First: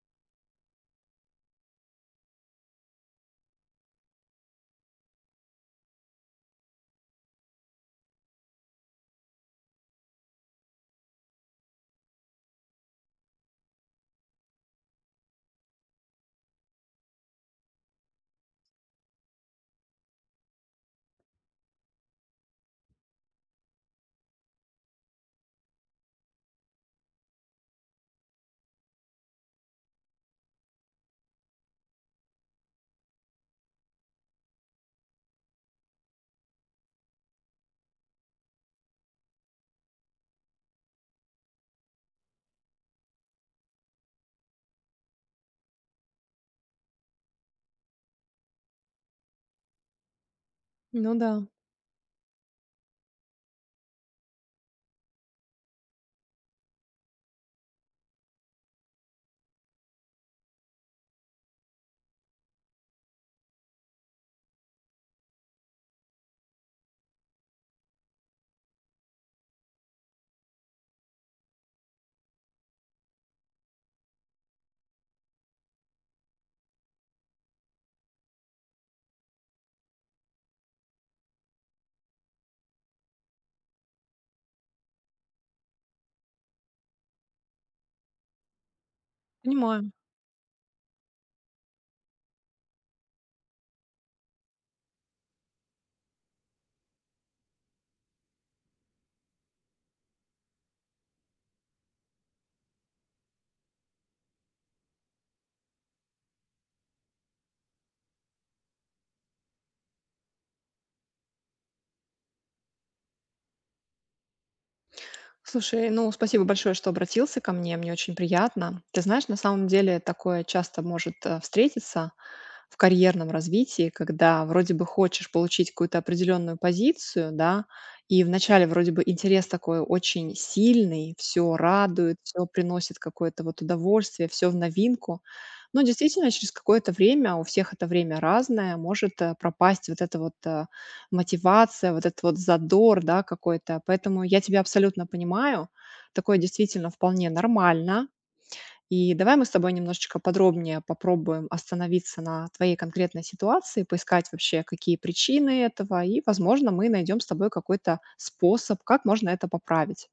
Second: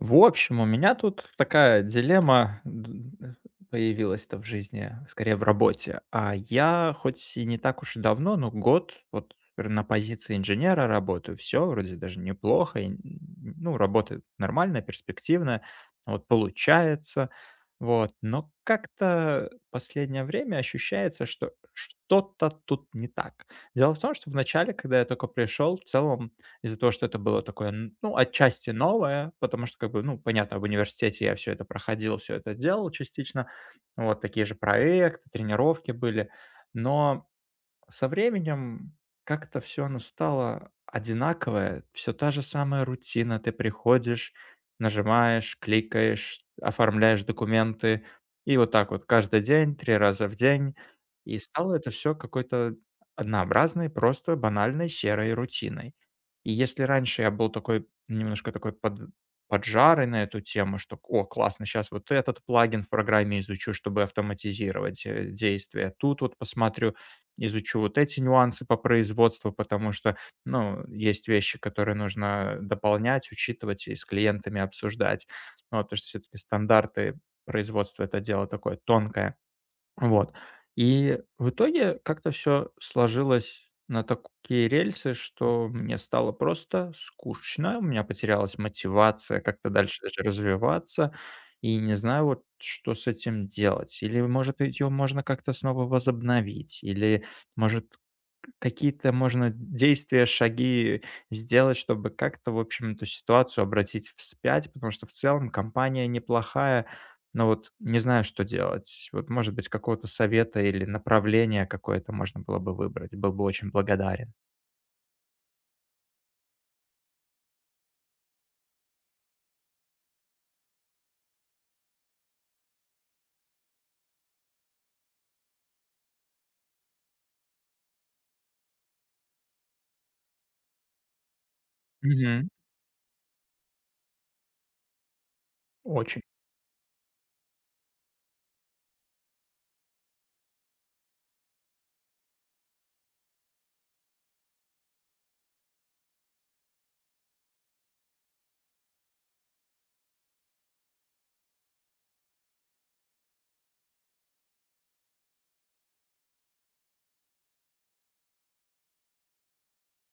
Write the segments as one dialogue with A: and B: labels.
A: В общем, у меня тут такая дилемма появилась-то в жизни, скорее в работе. А я хоть и не так уж и давно, но год вот на позиции инженера работаю, все вроде даже неплохо, и, работает нормально, перспективно, вот получается, вот, но как-то последнее время ощущается, что что-то тут не так. Дело в том, что в начале, когда я только пришел, в целом из-за того, что это было такое, н ну, отчасти новое, потому что, как бы, ну, понятно, в университете я все это проходил, все это делал частично. Вот такие же проекты, тренировки были. Но со временем как-то все оно стало одинаковое, все та же самая рутина. Ты приходишь, нажимаешь, кликаешь, оформляешь документы, и вот так вот каждый день, 3 раза в день.
B: Ну да,
A: И стало это все какой-то однообразной, просто банальной серой рутиной. И если раньше я был такой, немножко такой под поджарый на эту тему, что: "О, классно, сейчас вот этот плагин в программе изучу, чтобы автоматизировать, действия. Тут вот посмотрю" изучу вот эти нюансы по производству, потому что, ну, есть вещи, которые нужно дополнять, учитывать и с клиентами обсуждать. Ну, вот, потому что все-таки стандарты производства – это дело такое тонкое. Вот. И в итоге как-то все сложилось на такие рельсы, что мне стало просто скучно, у меня потерялась мотивация как-то
B: понимаю.
A: дальше даже развиваться. И не знаю, вот что с этим делать. Или, может, ее можно как-то снова возобновить, или, может, какие-то можно действия, шаги сделать, чтобы как-то, в общем, эту ситуацию обратить вспять, потому что в целом компания неплохая, но вот не знаю, что делать. Вот, может быть, какого-то совета или направления какое-то можно было бы выбрать. Был бы очень благодарен.
B: Слушай, ну, спасибо большое, что обратился ко мне, мне очень приятно. Ты знаешь, на самом деле такое часто может встретиться в карьерном развитии, когда вроде бы хочешь получить какую-то определенную позицию, да, и вначале вроде бы интерес такой очень сильный, все радует, все
A: Мгм.
B: приносит какое-то вот удовольствие, все в новинку. Но
A: Очень.
B: действительно через какое-то время, у всех это время разное, может пропасть вот это вот мотивация, вот этот вот задор, да, какой-то. Поэтому я тебя абсолютно понимаю. Такое действительно вполне нормально. И давай мы с тобой немножечко подробнее попробуем остановиться на твоей конкретной ситуации, поискать вообще, какие причины этого, и, возможно, мы найдем с тобой какой-то способ, как можно это поправить.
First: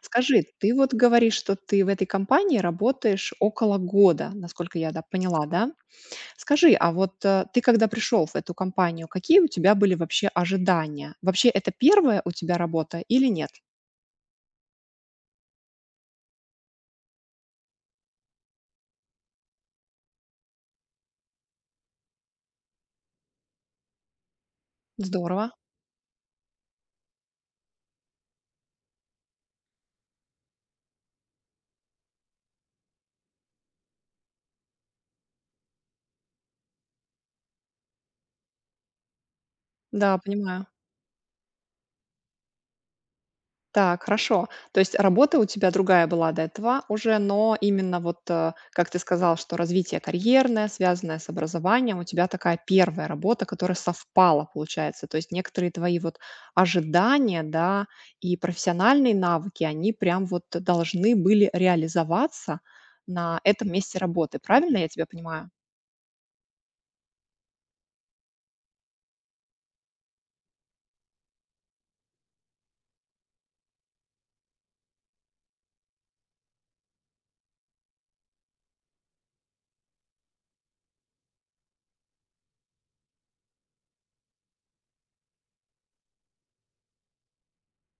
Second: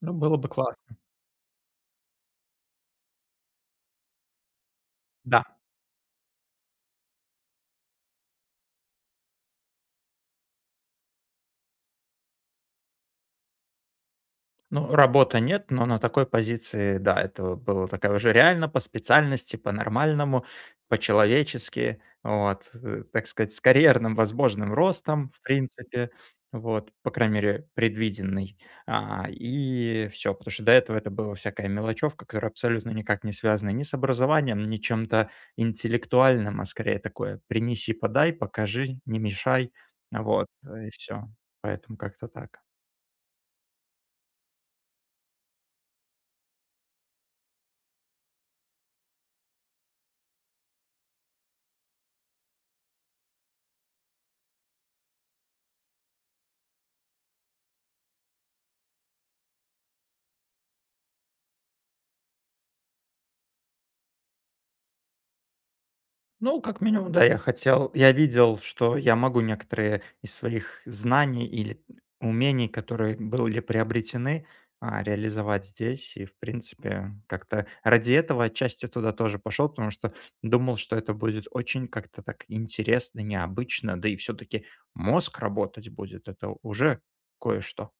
A: Ну, было
B: Скажи,
A: бы
B: ты вот
A: классно.
B: говоришь, что ты в этой компании работаешь около года, насколько я, да,
A: Да.
B: поняла, да? Скажи, а вот, ты когда пришел в эту компанию, какие у тебя были вообще ожидания? Вообще, это первая у тебя работа или нет?
A: Ну, работы нет, но на такой позиции, да, это вот было такая уже реально по специальности, по-нормальному, по-человечески, так сказать, с карьерным возможным ростом, в
B: Здорово.
A: принципе, вот, по крайней мере, предвиденный. А, и все, потому что до этого это была всякая мелочевка, которая абсолютно никак не связана ни с образованием, ни чем-то интеллектуальным, а скорее такое «принеси, подай, покажи, не мешай»,
B: Да, понимаю.
A: и все. Поэтому как-то так.
B: Так, хорошо. То есть работа у тебя другая была до этого уже, но именно вот, как ты сказал, что развитие карьерное, связанное с образованием, у тебя такая первая работа, которая совпала, получается. То есть некоторые твои вот ожидания, да, и профессиональные навыки, они прям вот должны были реализоваться на этом месте работы. Правильно я тебя понимаю?
A: Ну, как минимум, да, я хотел, я видел, что я могу некоторые из своих знаний или умений, которые были приобретены, реализовать здесь. И, в принципе, как-то ради этого отчасти туда тоже пошел, потому что думал, что это будет очень как-то так интересно, необычно, да и все-таки мозг работать будет. Это уже кое-что.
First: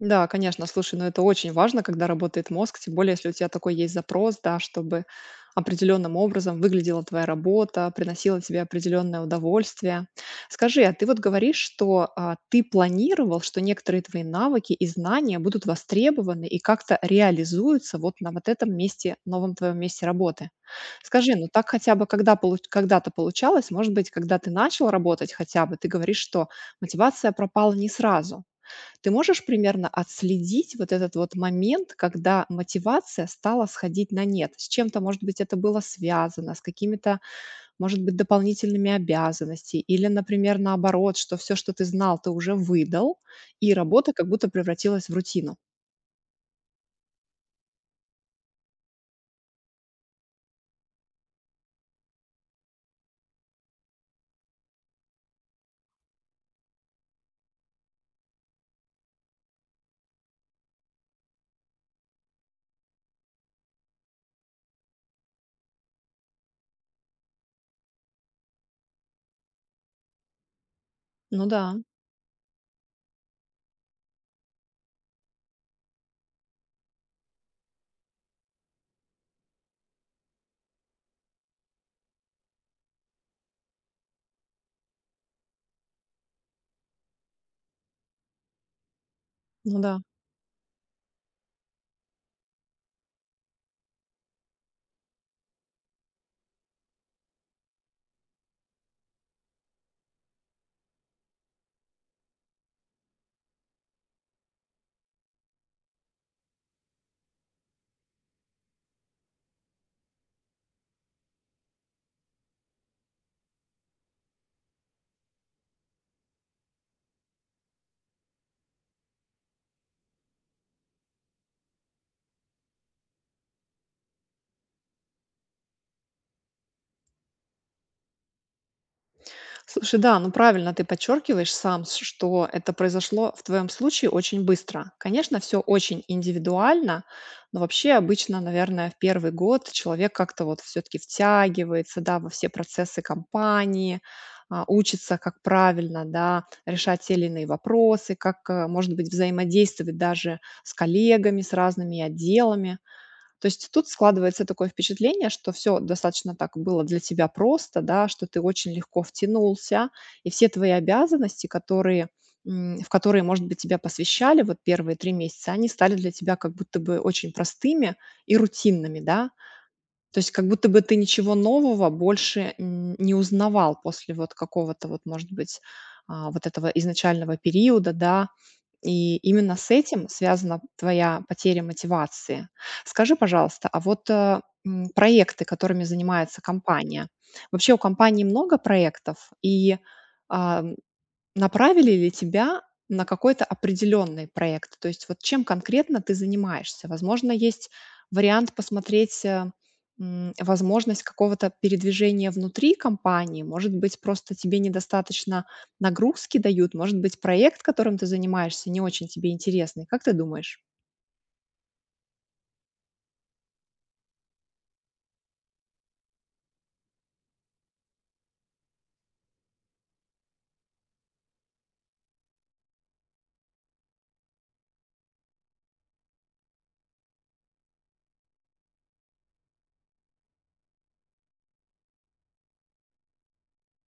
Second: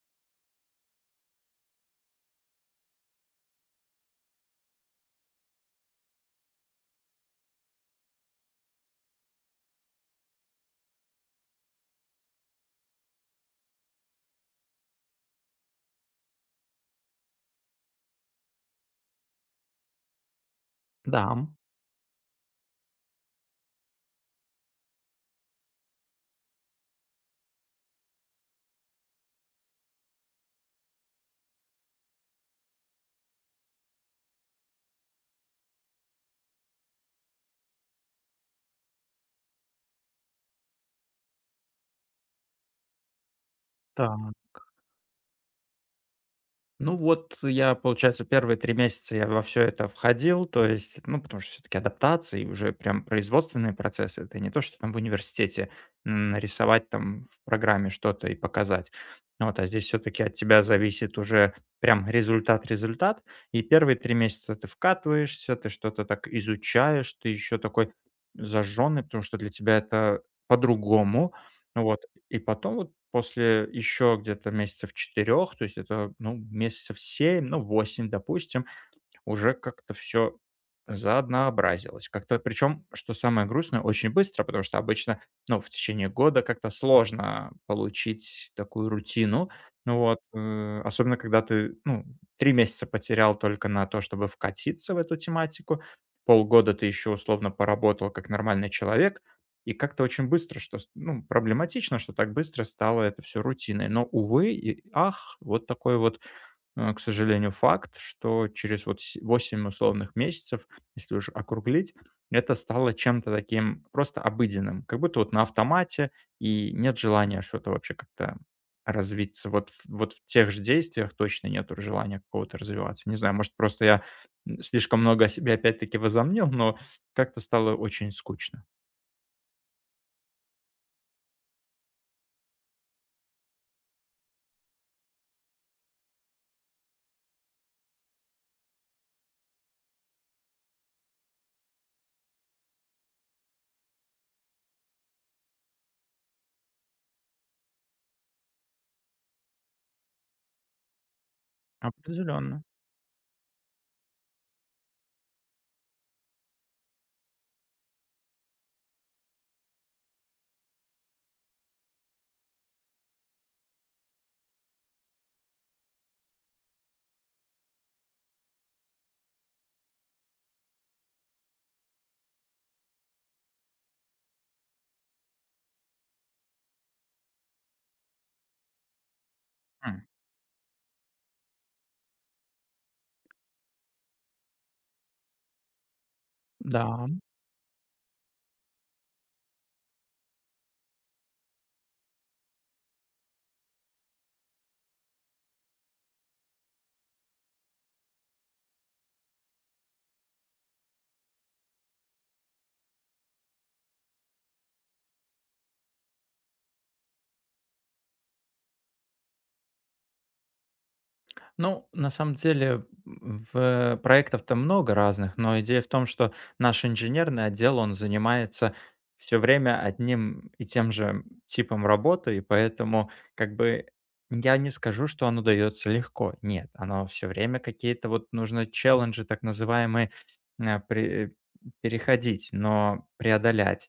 B: Да, конечно, слушай, но это очень важно, когда работает мозг, тем более, если у тебя такой есть запрос, да, чтобы определенным образом выглядела твоя работа, приносила тебе определенное удовольствие. Скажи, а ты вот говоришь, что ты планировал, что некоторые твои навыки и знания будут востребованы и как-то реализуются вот на вот этом месте, новом твоем месте работы.
A: Да,
B: Скажи, ну так хотя бы когда когда-то получалось, может быть, когда ты начал работать хотя бы, ты говоришь, что мотивация пропала не сразу. Ты можешь примерно отследить вот этот вот момент, когда мотивация стала сходить на нет? С чем-то, может быть, это было связано, с какими-то, может быть, дополнительными обязанностями, или, например, наоборот, что все, что ты знал, ты уже выдал, и работа как
A: да.
B: будто превратилась в рутину.
A: Ну вот, я, получается, первые 3 месяца я во все это входил, то есть, ну, потому что все таки адаптация и уже прям производственные процессы. Это не то, что там в университете н нарисовать там в программе что-то и показать. Вот, а здесь все таки от тебя зависит уже прям результат-результат. И первые 3 месяца ты вкатываешься, ты что-то так изучаешь, ты еще такой зажженный, потому что для тебя это по-другому.
B: Ну да,
A: Вот. И потом вот после еще где-то месяцев четырех, то есть это, ну, месяцев 7, ну, 8, допустим, уже как-то все заоднообразилось. Как-то причем, что самое грустное, очень быстро, потому что обычно, ну, в течение года как-то сложно получить такую рутину.
B: ну да.
A: Ну вот, особенно когда ты, ну, три месяца потерял только на то, чтобы вкатиться в эту тематику, полгода ты еще условно поработал как нормальный человек, и как-то очень быстро, что, ну, проблематично, что так быстро стало это все рутиной. Но, увы и ах, вот такой вот, к сожалению, факт, что через вот се 8 условных месяцев, если уже округлить, это стало чем-то таким просто обыденным, как будто вот на автомате, и нет желания что-то вообще как-то развиться. Вот в тех же действиях точно нету желания какого-то развиваться. Не знаю, может, просто я, слишком много о себе опять-таки возомнил, но как-то стало очень скучно.
B: Слушай, да, ну правильно ты подчеркиваешь сам, что это произошло в твоем случае очень быстро. Конечно, все очень индивидуально, но вообще обычно, наверное, в первый год человек как-то вот все-таки втягивается, да, во все процессы компании, учится, как правильно, да, решать те или иные вопросы, как, может быть, взаимодействовать даже с коллегами, с разными
A: Определенно.
B: отделами. То есть тут складывается такое впечатление, что все достаточно так было для тебя просто, да, что ты очень легко втянулся, и все твои обязанности, которые, в которые, может быть, тебя посвящали вот первые 3 месяца, они стали для тебя как будто бы очень простыми и рутинными, да. То есть как будто бы ты ничего нового больше, не узнавал после вот какого-то вот, может быть, вот этого изначального периода, да, и именно с этим связана твоя потеря мотивации. Скажи, пожалуйста, а вот, проекты, которыми занимается компания.
A: Да.
B: Вообще у компании много проектов? А, Направили ли тебя на какой-то определенный проект? То есть вот чем конкретно ты занимаешься? Возможно, есть вариант посмотреть возможность какого-то передвижения внутри компании. Может быть, просто тебе недостаточно нагрузки дают. Может быть, проект, которым ты занимаешься, не очень тебе интересный. Как ты думаешь?
A: Ну, на самом деле, в проектов-то много разных, но идея в том, что наш инженерный отдел, он занимается все время одним и тем же типом работы, и поэтому как бы я не скажу, что оно дается легко. Нет, оно все время какие-то вот нужно челленджи, так называемые, а, пре переходить, но преодолять.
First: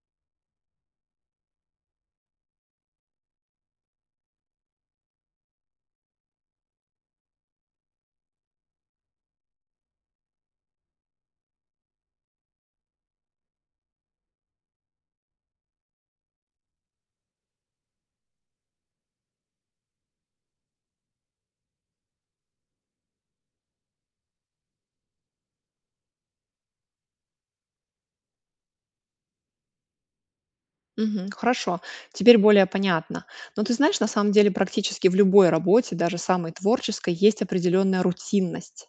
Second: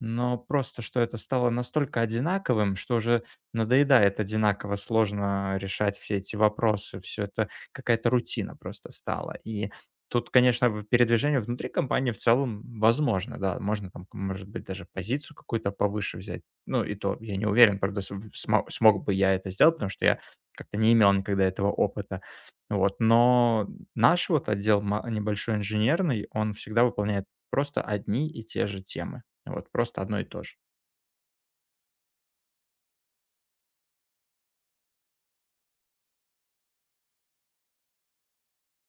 A: Но просто, что это стало настолько одинаковым, что уже надоедает одинаково сложно решать все эти вопросы. Все это какая-то рутина просто стала. И тут, конечно, в передвижение внутри компании в целом возможно, да. Можно там, может быть, даже позицию какую-то повыше взять. Ну, и то я не уверен, правда, см смо смог бы я это сделать, потому что я как-то не имел никогда этого опыта. Вот, но наш вот отдел ма небольшой инженерный, он всегда выполняет просто одни и те же темы. Вот, просто одно и то же.
B: Мгм. Хорошо, теперь более понятно. Но ты знаешь, на самом деле практически в любой работе, даже самой творческой, есть определенная рутинность.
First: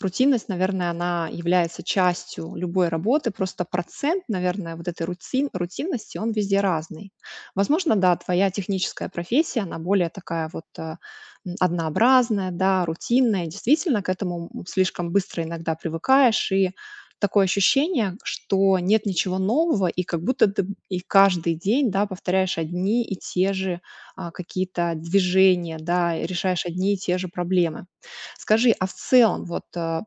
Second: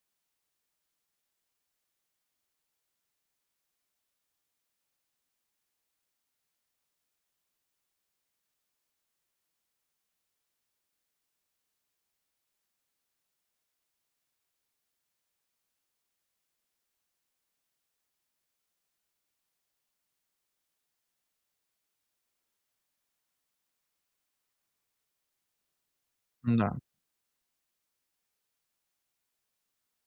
B: Рутинность, наверное, она является частью любой работы, просто процент, наверное, вот этой рутинности, он везде разный. Возможно, да, твоя техническая профессия, она более такая вот однообразная, да, рутинная, и действительно, к этому слишком быстро иногда привыкаешь, и такое ощущение, что нет ничего нового, и как будто ты и каждый день, да, повторяешь одни и те же, какие-то движения, да, и решаешь
A: Да.
B: одни и те же проблемы. Скажи, а в целом вот,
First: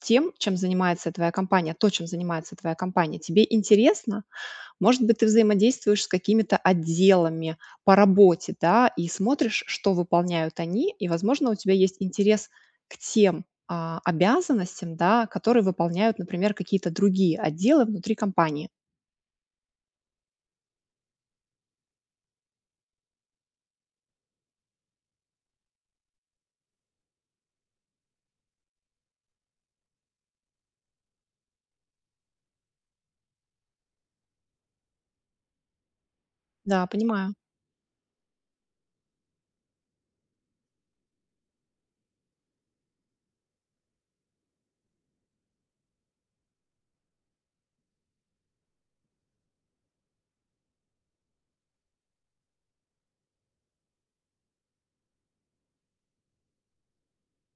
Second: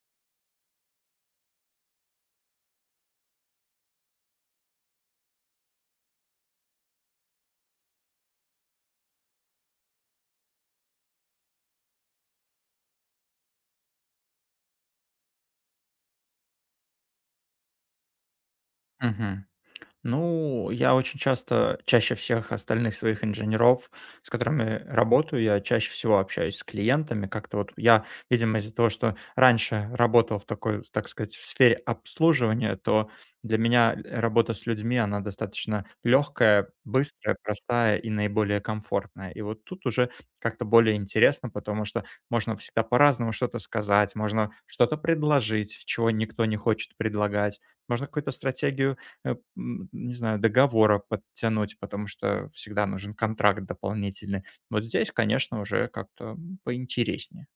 B: тем, чем занимается твоя компания, то, чем занимается твоя компания, тебе интересно? Может быть, ты взаимодействуешь с какими-то отделами по работе, да, и смотришь, что выполняют они, и, возможно, у тебя есть интерес к тем обязанностям, да, которые выполняют, например, какие-то другие отделы внутри компании.
A: Мгм. Ну, я очень часто, чаще всех остальных своих инженеров, с которыми работаю, я чаще всего общаюсь с клиентами. Как-то вот я, видимо, из-за того, что раньше работал в такой, так сказать, в сфере обслуживания, то для меня работа с людьми, она достаточно легкая,
B: Да, понимаю.
A: быстрая, простая и наиболее комфортная. И вот тут уже как-то более интересно, потому что можно всегда по-разному что-то сказать, можно что-то предложить, чего никто не хочет предлагать, можно какую-то стратегию не знаю, договора подтянуть, потому что всегда нужен контракт дополнительный. Вот здесь, конечно, уже как-то поинтереснее.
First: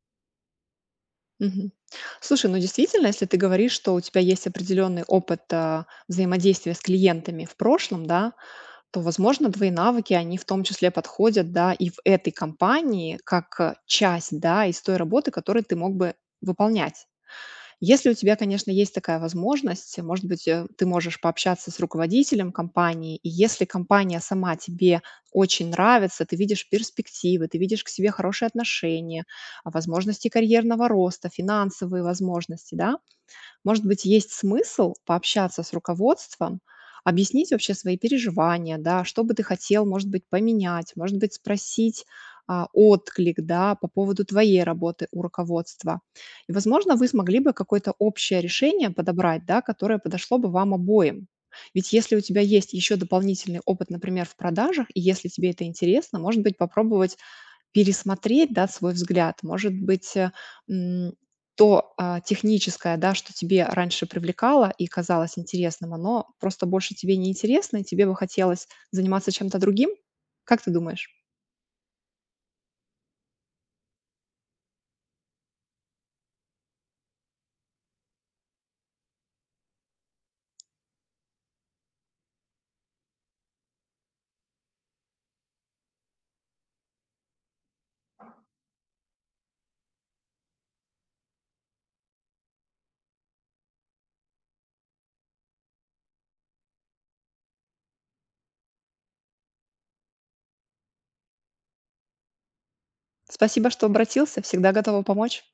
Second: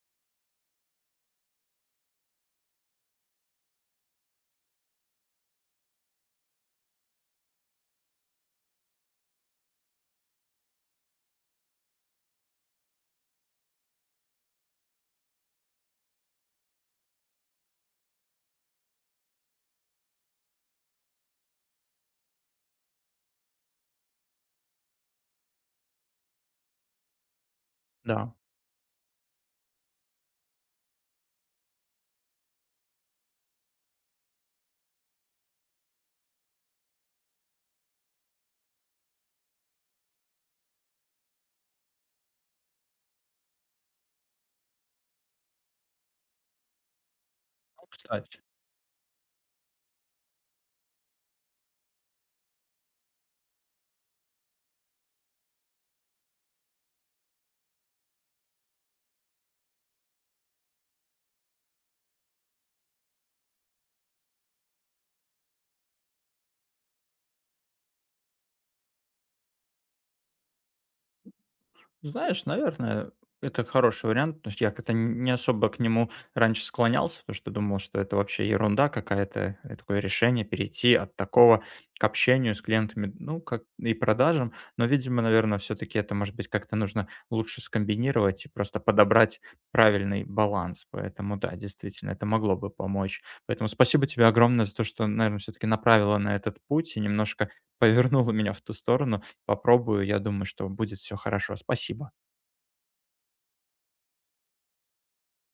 B: Мгм. Слушай, ну действительно, если ты говоришь, что у тебя есть определенный опыт взаимодействия с клиентами в прошлом, да, то, возможно, твои навыки, они в том числе подходят, да, и в этой компании как, часть, да, из той работы, которую ты мог бы выполнять. Если у тебя, конечно, есть такая возможность, может быть, ты можешь пообщаться с руководителем компании, и если компания сама тебе очень нравится, ты видишь перспективы, ты видишь к себе
A: Да.
B: хорошие отношения, возможности карьерного роста, финансовые возможности, да, может быть, есть смысл пообщаться с руководством, объяснить вообще свои переживания, да, что бы ты хотел, может быть, поменять, может быть, спросить отклик, да, по поводу твоей работы у руководства. И, возможно, вы смогли бы
A: Ну,
B: какое-то
A: кстати.
B: общее решение подобрать, да, которое подошло бы вам обоим. Ведь если у тебя есть еще дополнительный опыт, например, в продажах, и если тебе это интересно, может быть, попробовать пересмотреть, да, свой взгляд. Может быть, м, техническое, да, что тебе раньше привлекало и казалось интересным, оно просто больше тебе не интересно, и тебе бы хотелось заниматься чем-то другим? Как ты думаешь?
A: Знаешь, наверное, это хороший вариант, потому что я как-то не особо к нему раньше склонялся, потому что думал, что это вообще ерунда какая-то, такое решение перейти от такого к общению с клиентами, ну, как и продажам, но, видимо, наверное, все-таки это, может быть, как-то нужно лучше скомбинировать и просто подобрать правильный баланс, поэтому, да, действительно, это могло бы помочь. Поэтому спасибо тебе огромное за то, что, наверное, все-таки направила на этот путь и немножко повернула меня в ту сторону, попробую. Я думаю, что будет все хорошо. Спасибо.
B: Спасибо, что обратился. Всегда готова помочь.